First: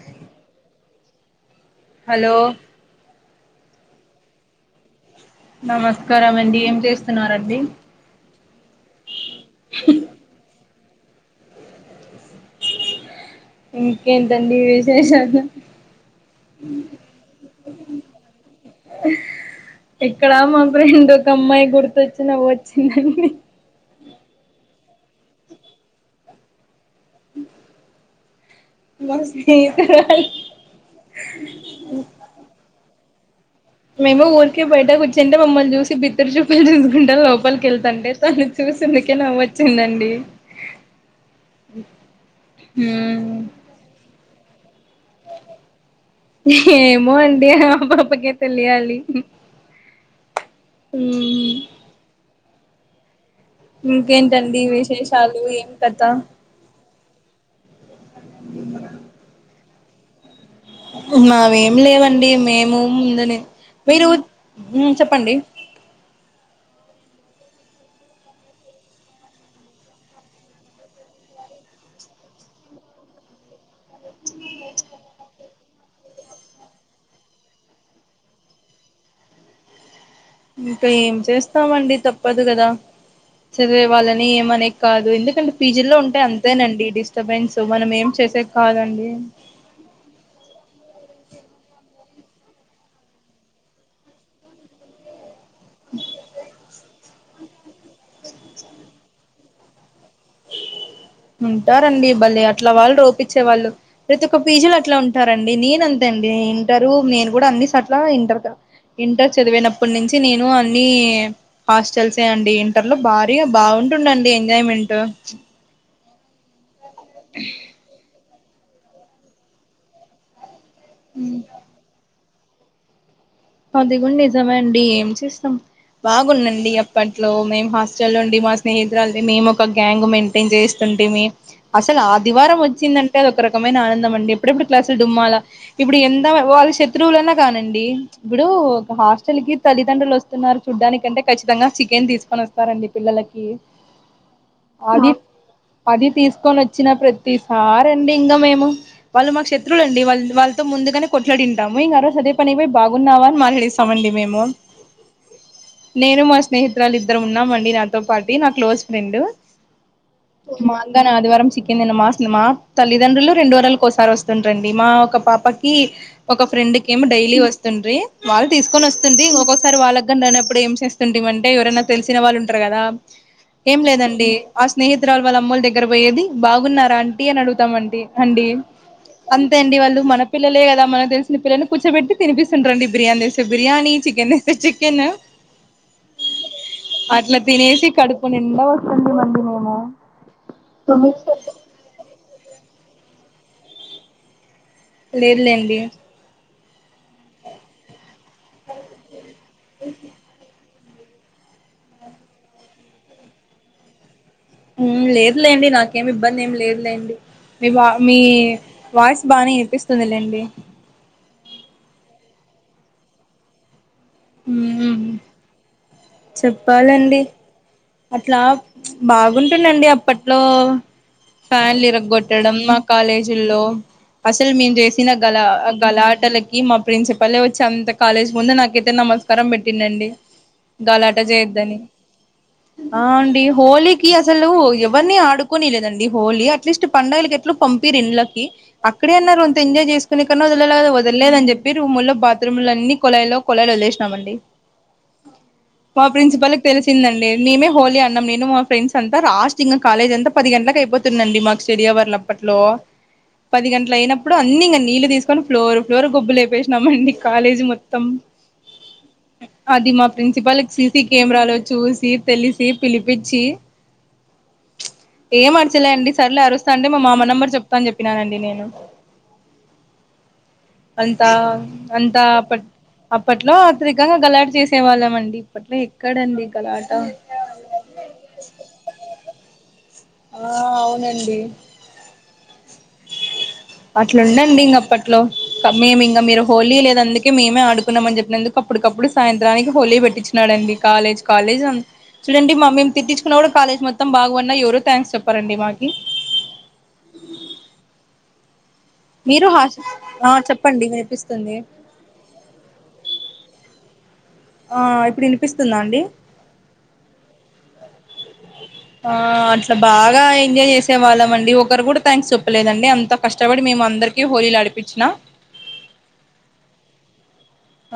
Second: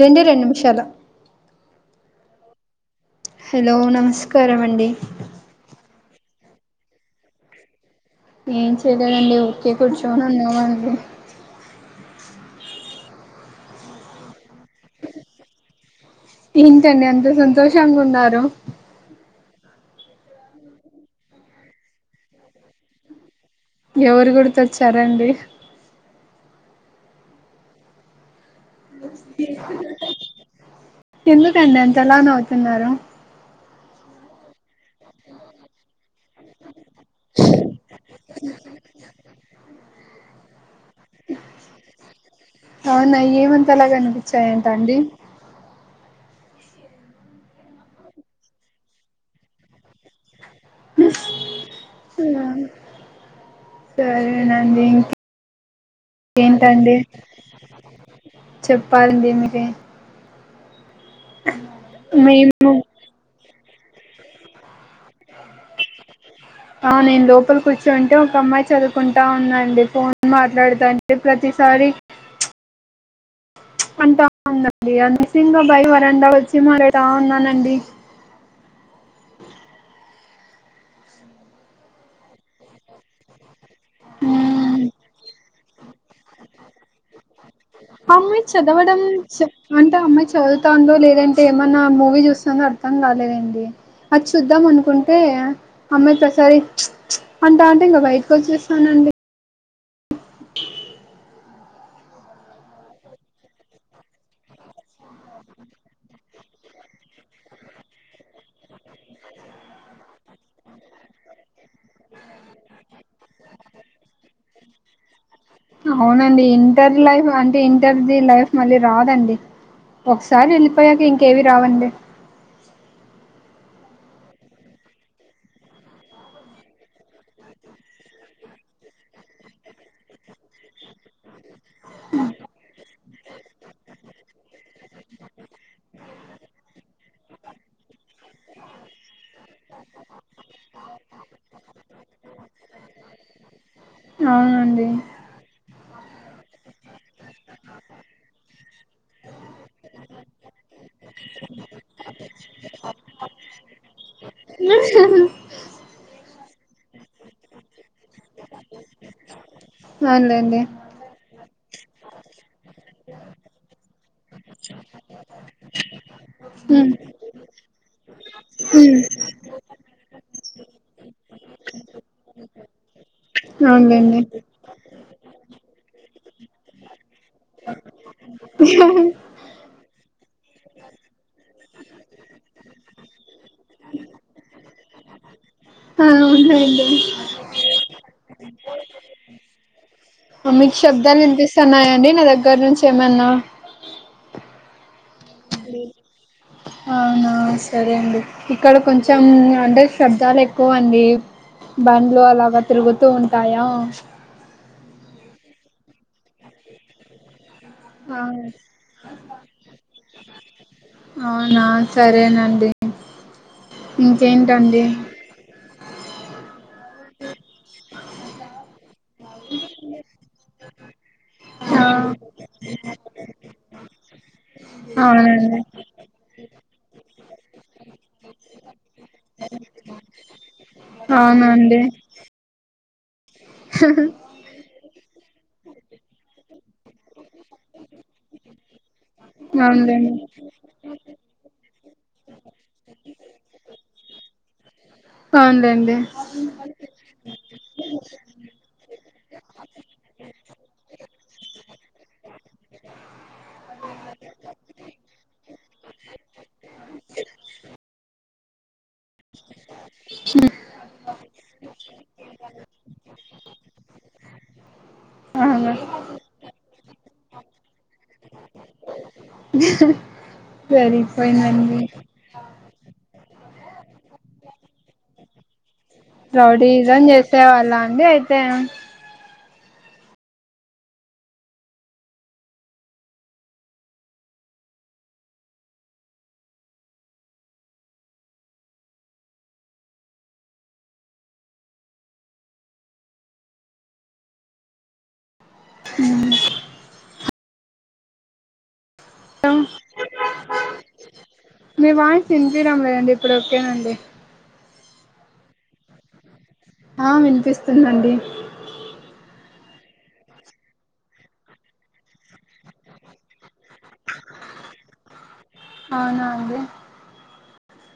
రెండే రెండు నిమిషాలు హలో హలో నమస్కారమండి నమస్కారమండి ఏం చేస్తున్నారండి ఏం చేయలేదండి ఊరికే కూర్చొని ఉన్నామండీ ఇంకేంటండి విశేషాలు ఏంటండి అంత సంతోషంగా ఉన్నారు ఇక్కడ మా ఫ్రెండ్ ఒక అమ్మాయి గుర్తొచ్చి నవ్వు వచ్చిందండి ఎవరు గుర్తొచ్చారండి హు ఎందుకండి అంత ఎలా నవ్వుతున్నారు మేము ఊరికే బయటకు కూర్చుంటే మమ్మని చూసి బి బిరుచూపల చూసుకుంటే లోపలికి వెళ్తాంటే తను చూసందుకే నవ్వొచ్చిందండి హ అలా కనిపించాయి ఏంటండీ ఏమో అండి ఆ పాప కే తెలియాలి ఉ రాను ఇంకేంటండి విశేషాలు ఏం కథ ఏంటండి? చెప్పాలండి మీరే. మావేమి లేవండి. మేము ఉందని మీరూ, ఊ చెప్పండి. ఆ నేను లోపలి కూర్చుంటే, ఒక అమ్మాయి చదువుకుంటా ఉందండి. ఫోన్ మాట్లాడుతాంటె ప్రతిసారి అంతా ఉందండి అనేసి, ఇంగ డైవరండ వచ్చి మరి రా అన్నానండి. ఇంక ఏం చేస్తామండి తప్పదు గదా? చదివే వాళ్ళని ఏమనేద్ ఆ కాదు. ఎందుకంటే, పీజీల్లో ఉంటే అంతేనండి. డిస్ స్టబెన్స్ మనం ఏం అమ్మాయి చేసేది చదవడం కాదండి. చ అంటే అమ్మాయి చదువుతాందో, లేదంటే ఏమన్నా మూవీ జూస్తాందో, అర్థం గాలేదండి. అది చూద్దాం అనుకుంటే అమ్మాయి ప్రతి సారీ ప్చ్ ప్చ్ అంటా ఉంటే, ఇంగ బయటికొచ్చేస్తానండి. ఉంటారండి భలే! అట్లా వాళ్ళు ఒప్పిచ్చే వాళ్ళు ప్రతి ఒక పీజీలో అట్లా ఉంటారండి. నేను అంతే అండి. ఇంటరూ నేను గూడా అన్నిసాట్ల ఇంటరు క ఇంటర్ చదివినప్పటి నుంచి నేను అన్నీ హాస్టల్సే అండీ. ఇంటర్లో భారీ బాగుంటుందండీ ఎంజాయ్మెంట్. అవునండి, ఇంటర్ లైఫ్ అంటే ఇంటర్ది లైఫ్ మళ్ళీ రాదండి. ఒకసారి ఎళ్ళి పోయాక ఇంకేవి రావండి. అది గుడ నిజమే అండీ, ఏం చేస్తం? బాగుందండి, అప్పట్లో మేం హాస్టల్లో ఉండి, మా స్నేహితురాల మేము ఒక గ్యాంగ్ ఉమెన్ ఫిన్ జేస్తుంటిమి. అసలు ఆదివారం ఒచ్చిందన్ అది ఒక రకమైన ఆనందం అండి. ఎప్పుడెప్పుడు క్లాసులు డుమ్మాలా ఇప్పుడు ఎంతల వాళ్ళు శత్రువులన్నా గానండి. ఇప్పుడూ ఒక హాస్టల్ కి తల్లిదండ్రులు వస్తున్నారు చూడ్డానికంటే, ఖచ్చితంగా చికెన్ దీసుకొని ఒస్తారండి పిల్లలకీ. అవునండి అది పది తీసుకొని ఒచ్చినప్పుడే తీసినవా? రెండింగ మేము వాళ్ళు మాకు శత్రులు అండి. వాళ్ళ వాళ్ళతో ముందుగానే కొట్లాడింటాము ఇంగ ఆరోజు అదే పని వేడ్ బాగున్నావా? మల్లిస్తామండి మేము. హు హు నేను, మా స్నేహితురాలు ఇద్దరం ఉన్నామండి. నాతో పాటి నా క్లోజ్ ఫ్రెండ్. అవునులేండి మా మన ఆదివారం చికెన్ అన్నమాసలు మా తల్లిదండ్రులు రెండు వారాలకోసారి వస్తుంట రండి. మా ఒక పాపకీ ఒక హ్మ్. ఫ్రెండుకేమొ డైలీ వస్తుండ్రీ. వాళ్ళు తీసుకొని వస్తుంది. ఒక్కోకసారి వాళ్ళక్ గంద్ అయినప్పుడు ఏం చేస్తుంటంటిమి అంటే, ఎవరన్నా తెలిసిన వాళ్ళు ఉంటరు గదా? ఏం అవునులేండి లేదండీ ఆ స్నేహితురాలు వాళ్ళ అమ్మోల్ల దగ్గర బోయేది, బాగున్నారా అంటీ అని అడుగుతామండి. అండీ అంతే అండి వాళ్ళు మన పిల్లలే గదా మనకు దెలిసిన పిల్లల్ని కూచోబెట్టి తినిపిస్తుంట్రండి బిర్యానీ దెస్తే బిర్యానీ, చికెన్ తెస్తే చికెను ఆ, ఉండండి. అట్ల తినేసి, కడుపు నిండ వస్తుండిమండి మేమూ. అ మీకు శబ్దాలు ఇనిపిస్తన్నాయండి? నా దగ్గర నుంచి ఏమన్నా? లేదు లేండి అవునా? సరే అండి. ఇక్కడ కొంచెం అంటే శబ్దాలు ఎక్ కువండీ, బండ్లు అలాగ తిరుగుతూ ఉంటాయా? ఊమ్ లేదు లేండి. నాకేమి ఇబ్బంది ఏమి లేదు లేండి. మీ బా మీ ఆ వాయిస్ బాగనే ఇనిపిస్తుంది లేండి. అవునా? సరేనండి. ఇంకేంటండి? మ్మ్ చెప్పాలండి. అట్లా బాగుంటుందండి అప్పట్లో ఆ ఫ్యాన్లిరగొట్టడం మా కాలేజీల్లో అసలు మేము జేసిన గలా అవునండి కళ ఆటలకి మా ప్రిన్సిపల్ వచ్చాయి అంతయి కాలేజ్ ముందు నాకింత నమస్కారం పెట్టిందండి గలాట జేస్తే అవునండి ఆ అండి హోలీ కి అసలు అసలు ఎవరిని ఆడుకొని లేదండి హోలీ అట్లీస్ట్ పండుగలకి ఎట్లు పంపిరు ఇండ్లకి అక్కడే అన్నారు అంతా ఎంజాయ్ అవునులేండి చేసుకునే కన్నా పిల్లల గదుల్ వదల్లేదు అని చెప్పి రూముల్లో బాత్రూంలో అన్ని కొళాయిలో కొళాయిలు వదిలేసినామండి అవునులేండి మా ప్రిన్సిపల్ క తెలిసిందండి మేమే హోలీ అన్నం నేను మా ఫ్రెండ్స్ అంతా లాస్ట్ ఇంకా కేలేజ్ అంతా పది గంటలకు అయిపోతుందండి మాకు స్టడీ అవర్ల పట్లోవ పది గంటల అయినప్పుడు అన్ని ఇంకా నీళ్లు తీసుకొని ఫ్లోర్ ఫ్లోర్ గొబ్బు లేపేసినామండి కాలేజీ మొత్తం అది మా ప్రిన్సిపల్ సీసీ కెమెరాలో చూసి తెలిసి పిలిపించి ఏం అవునా అరచలే అండి సర్లు ఆరోజు సండే మా మామ నంబర్ చెప్తా అని చెప్పినానండి నేను అంతా సరిపోయిందండి అంతా పట అప్పట్లో త్రికంగా గలాట చేసే వాళ్ళమండి అట్లీ ఇక్కడే రౌడీయిజం చేసే వాళ్ళ అండి అయితే ఆ అవునండి అ అట్లా ఉండండి ఇంగ అప్పట్లో మేమే ఇంగా మీరు హోలీ లేదు అందుకే మేమే ఆడుకున్నామని చెప్పినందుకు అప్పుటికప్పుడు సాయంత్రానికి హోలీ పెట్టిచ్చినాడండి కాలేజ్ కాలేజ్ అం చూడండి మా మేము తిట్టించుకున్న కూడా కాలేజ్ మొత్తం బాగుపడన్న ఎవరు థాంక్స్ చెప్పారండి మాకి మీరు హా ఆ చెప్పండి వినిపిస్తుంది మీ వాయిస్ వినిపియ్యడం లేదండి బ్రోకెన్ అండి హా ఇప్పుడు వినిపిస్తుందా అండి ఆ వినిపిస్తుందండి అ ఆ అట్లా బాగా ఎంజాయ్ చేసే వాళ్ళమండి ఒకరు కూడా థాంక్స్ చెప్పలేదండి అంత కష్టపడి మేమ అందరికి హోలీలు ఆడిపిచ్చిన అవునా అండి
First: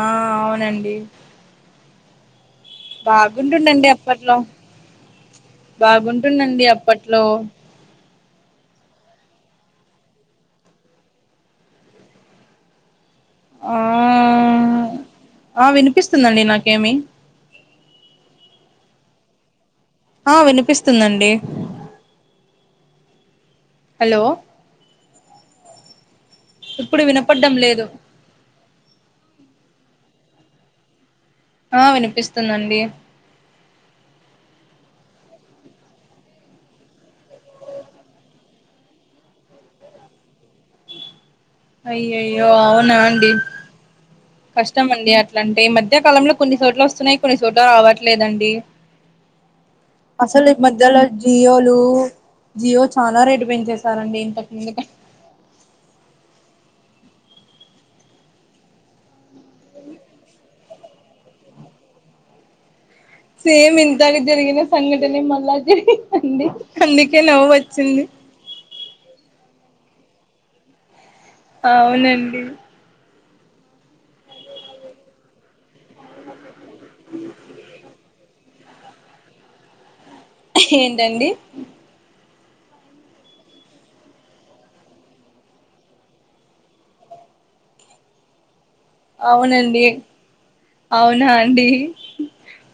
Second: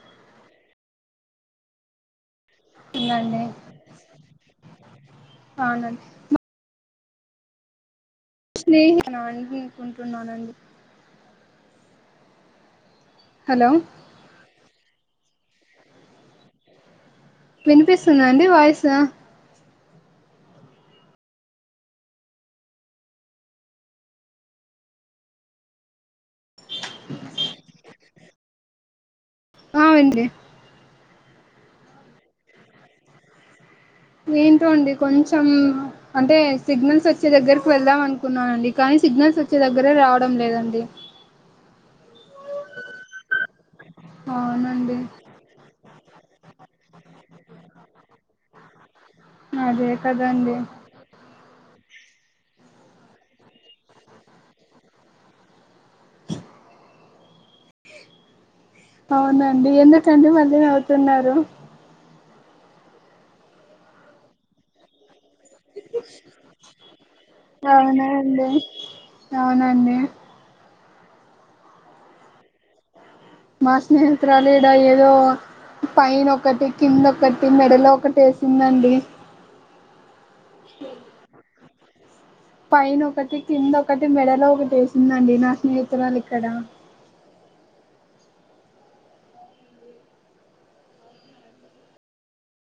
ఆ అవునండి ఉందండి బాగుంటుండండి అప్పట్లో అవునండి బాగుంటుండండి అప్పట్లో స్నేహినా న్ అనుకుంటున్నానండి హలో ఆ వినిపిస్తుందండి నాకేమి వినిపిస్తుందా అండి వాయిస్ ఆ వినిపిస్తుందండి హలో ఇప్పుడు వినపడ్డం లేదు ఆ వెంచి ఆ వినిపిస్తుందండి ఏంటో అండి కొంచెం అంటే సిగ్నల్స్ వచ్చే దగ్గరికి వెళ్దాం అనుకున్నానండి కానీ సిగ్నల్స్ వచ్చే దగ్గరే రావడం లేదండి అయ్యయ్యో అవునా అండి అవునండి కష్టమండి అట్లాంటే ఈ మధ్యకాలంలో కొన్ని చోట్ల వస్తున్నాయి కొన్ని చోట్ల రావట్లేదండి అదే అసలు ఈ కదండీ మధ్యలో జియోలు జియో చాలా రేటు పెంచేశారండి ఇంత ముందు క అవునండి ఎందుకండి మళ్ళీ నవుతున్నారు. సేమ్ ఇంతక జరిగిన సంఘటన మళ్ళా జరిగిందండి అందుకే నవొచ్చింది. లో అవునండే అవునండి. మా స్నేహితురాల్ ఏడా ఏదో పైన ఒకటి. కింద ఒకటి మెడలో ఒకటి ఏసిందండి. ఏంటండి పైన ఒకటి కింద ఒకటి మెడలో ఒకటి ఏసిందండి నా స్నేహితురాలు ఇక్కడ అవునండి ఏ అవునా అండి,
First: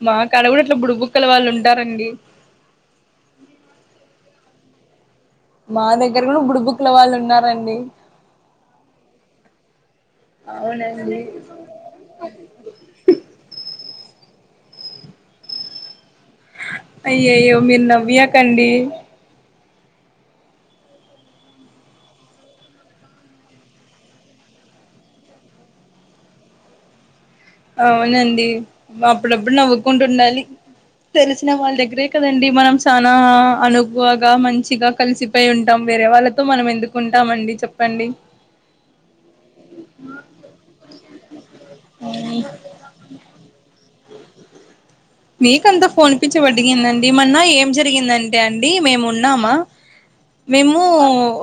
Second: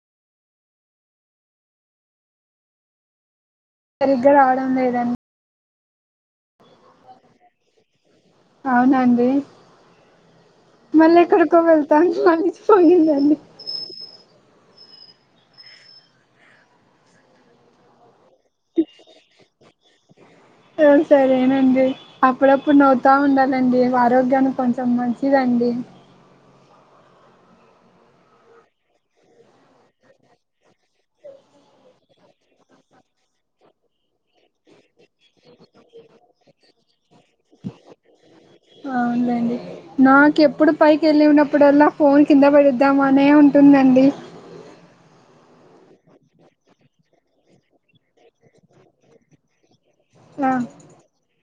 మా కాడిట్ల బుడిబుక్కల వాళ్ళు ఉంటారండి. సరిగ్గా రావడం లేదన్ మా దగ్గర గూడా గుడుబుక్ల వాళ్ళు ఉన్నారండి. అవునా అండి, అవునండి మళ్ళిక్కడికో వెళ్తాన్ మళ్ళిష్ పోయిందండి. అయ్యాయో మీరు నవ్వియకండి. ఉహ్ సరేనండి. అప్పుడప్పుడు నవ్వుతా ఉండాలండి ఆరోగ్యానికి కొంచెం మంచిదండి. అవునండి అప్పుడప్పుడు నవ్వుకుంటు ఉండాలి. తెలిసిన వాళ్ళ దగ్గరే కదండి మనం సానా అనుక్ హువగా మంచిగా కలిసిపోయి ఉంటాం, వేరే వాళ్ళతో మనం ఎందుకు ఉంటామండి చెప్పండి. అవులేండి నాకెప్పుడు పైకి ఏళ్ళి ఉన్నప్పుడల్లా ఫోన్ కింద పడద్ దమానే ఉంటుందండి. అ మీకంతా ఫోన్పించి పడిగిందండి. మన్న ఏం జరిగిందంటే అండి మేము ఉన్నామా, ఆ మేము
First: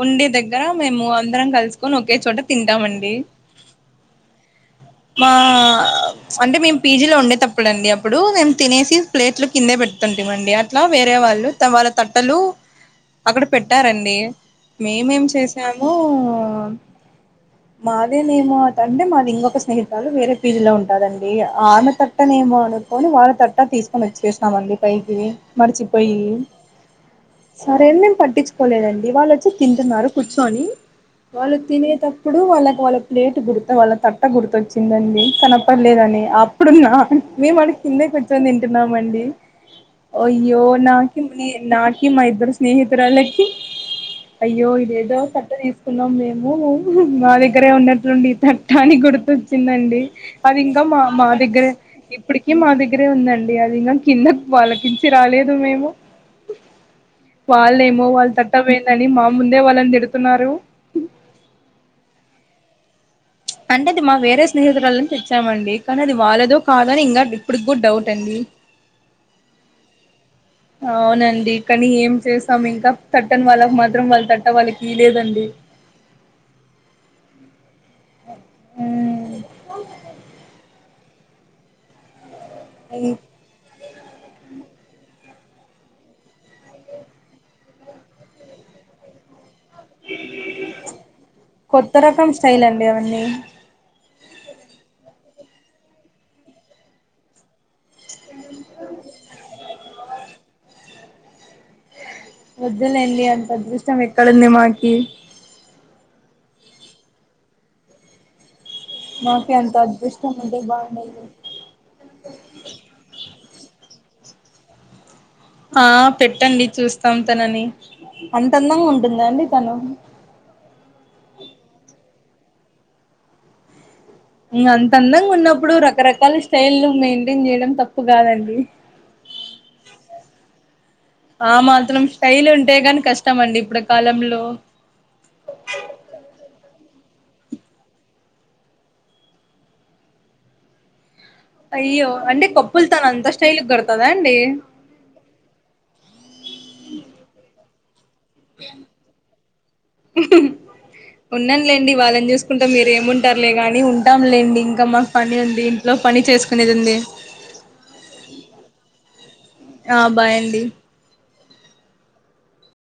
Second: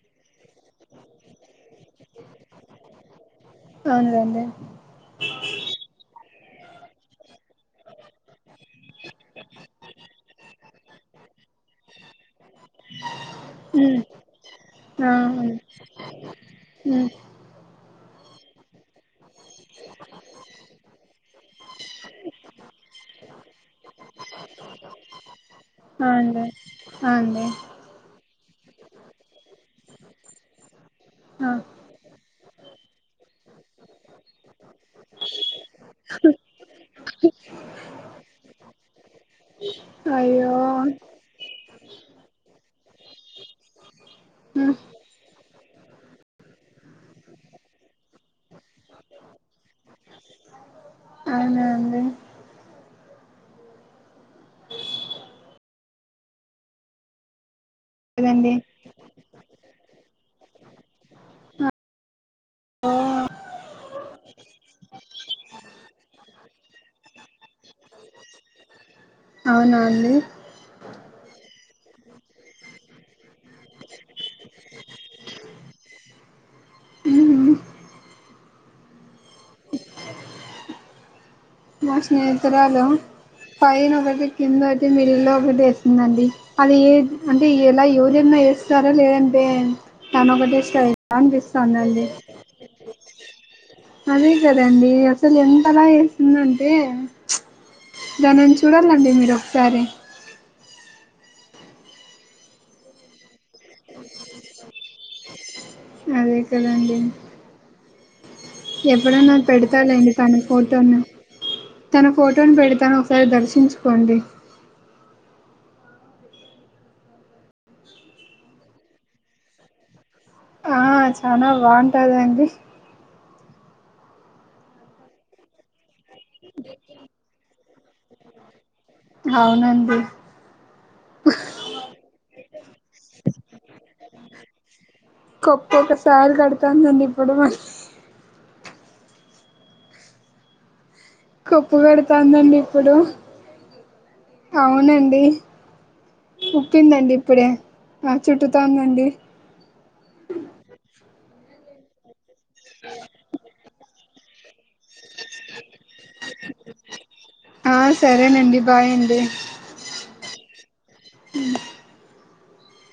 ఉండే దగ్గర మేము అందరం కలస్ కొన్ ఒకే చోట తింటామండి అవునులేండి మా అంటే మేము పజీ లో ఉండే తప్ ఇప్పుడండి అప్పుడు మేము తినేసి ప్లేట్లు కిందే పెడుతుంటామండి, అట్లా వేరే వాళ్ళు వాళ్ళ తట్టలు అక్కడ ఉమ్ పెట్టారండి ఆ మేమేం ఉమ్ చేసాము. ఉమ్ మాదేనేమో అటంటే మాది ఇంకొక స్నేహితలు వేరే ఫీల్డ్ లో ఉంన్ కదండి ఆమె తట్టనే ఏమో అనుకొని వాళ్ళ తట్ట తీసుకొని వచ్చేసినామండి పైకి ఆ మరిచిపోయి అండి ఆ అండి సార్ నేనేం పట్టించుకోలేదండి వాళ్ళు వచ్చి తింటున్నారు కూర్చొని ఆ వాళ్ళు తినేటప్పుడు వాళ్ళకి వాళ్ళ ప్లేట్ గుర్త్ వాళ్ళ తట్ట గుర్తొచ్చిందండి తనప్ పర్లేదని అప్పుడున్నా మేము ఆడి కిందే కూర్చుని తింటున్నామండి. అయ్యో ఓయ్యో నాకి నీ నాకి మా ఇద్దరు స్నేహితురాలకి అయ్యో ఉమ్ ఇదేదో తట్ట తీసుకున్నాం మేము మా దగ్గరే ఉన్నటుండి త టాని గుర్తొచ్చిందండి అది ఇంకా మా మా అవునా దగ్గరే అండి ఇప్పడకి మా దగ్గరే ఉందండి అది ఇంగాన్ కింద వాళ్ళకించి రాలేదు మేము వాళ్ళేమో వాళ్ళ లేదండి తట్టమ ఏందని మా ముందే వాళ్ళని తిడుతున్నారు. ఆహ్ ఓ తంటేది మా వేరే స్నేహితురాలని తెచ్చామండి కానీ అది వాళ్ళదో కాదో అని ఇంకా ఇప్పుడు కూడా డౌట్ అండి. అవునా అండి. అవునండి కానీ ఏం చేస్తాం ఇంకా తట్టని వాళ్ళకు మాత్రం వాళ్ళ తట్ట వాళ్ళకిలేదండి. ఉహు మా స్నేహితురాలు ఈ పైన ఒకటి కింద ఒకటి మిడి ల్లులో ఒకటి వేసిందండి అది ఏ అంటే ఎలా ఎవరైనా వేస్తారో లేదంటే తను ఒకటిష్ట అనిపిస్తదండి తైల్ అండి అవన్ని అదే కదండి అసలు ఎంతలా ఏస్తుందంటే దానిని చూడాలండి మీరు ఒకసారి వద్దులేండి అంత అదృష్టం ఎక్కడుంది మాకి అదే కదాండి ఎప్పుడైన్నా మాకి అంత పెడతా లేండి అదృష్టం తన ఉంటే ఫోటోను బాగుండేది తన ఫోటోను పెడితాను ఒకసారి దర్శించుకోండి ఆ పెట్టండి చూస్తాం తనని అంతందంగా ఉంటుందా అండి తను ఆ చనా బాగుంటాదండి ఇంగ అంత అందంగా ఉన్నప్పుడు రకరక లు స్టైల్ మెయింటైన్ చేయడం తప్పు కాదండి అవునండి ఆ మాత్రం స్టైల్ ఉంటే కాని కష్టమండి ఇప్పుడు కాలంలో కొప్పు ఒక సారి కడతానుదండి ఇప్పుడు మ కొప్పు అయ్యో అంటే పెడుతందండి కప్పులు ఇప్పుడు తను అంత స్టైల్ కడతదా అండి అవునండి ఉప్పిందండి ఇప్పుడే ఆ చుట్టుతోందండి ఉన్నానులేండి వాళ్ళని చూసుకుంట మీరు ఏమింటారులే గాని ఉ లెండి ఇంక మాకు పని ఉంది ఇంట్లో పని చేసుకునేది ఉంది ఆ సరేనండి బాయ్ అండి ఆ బాయండి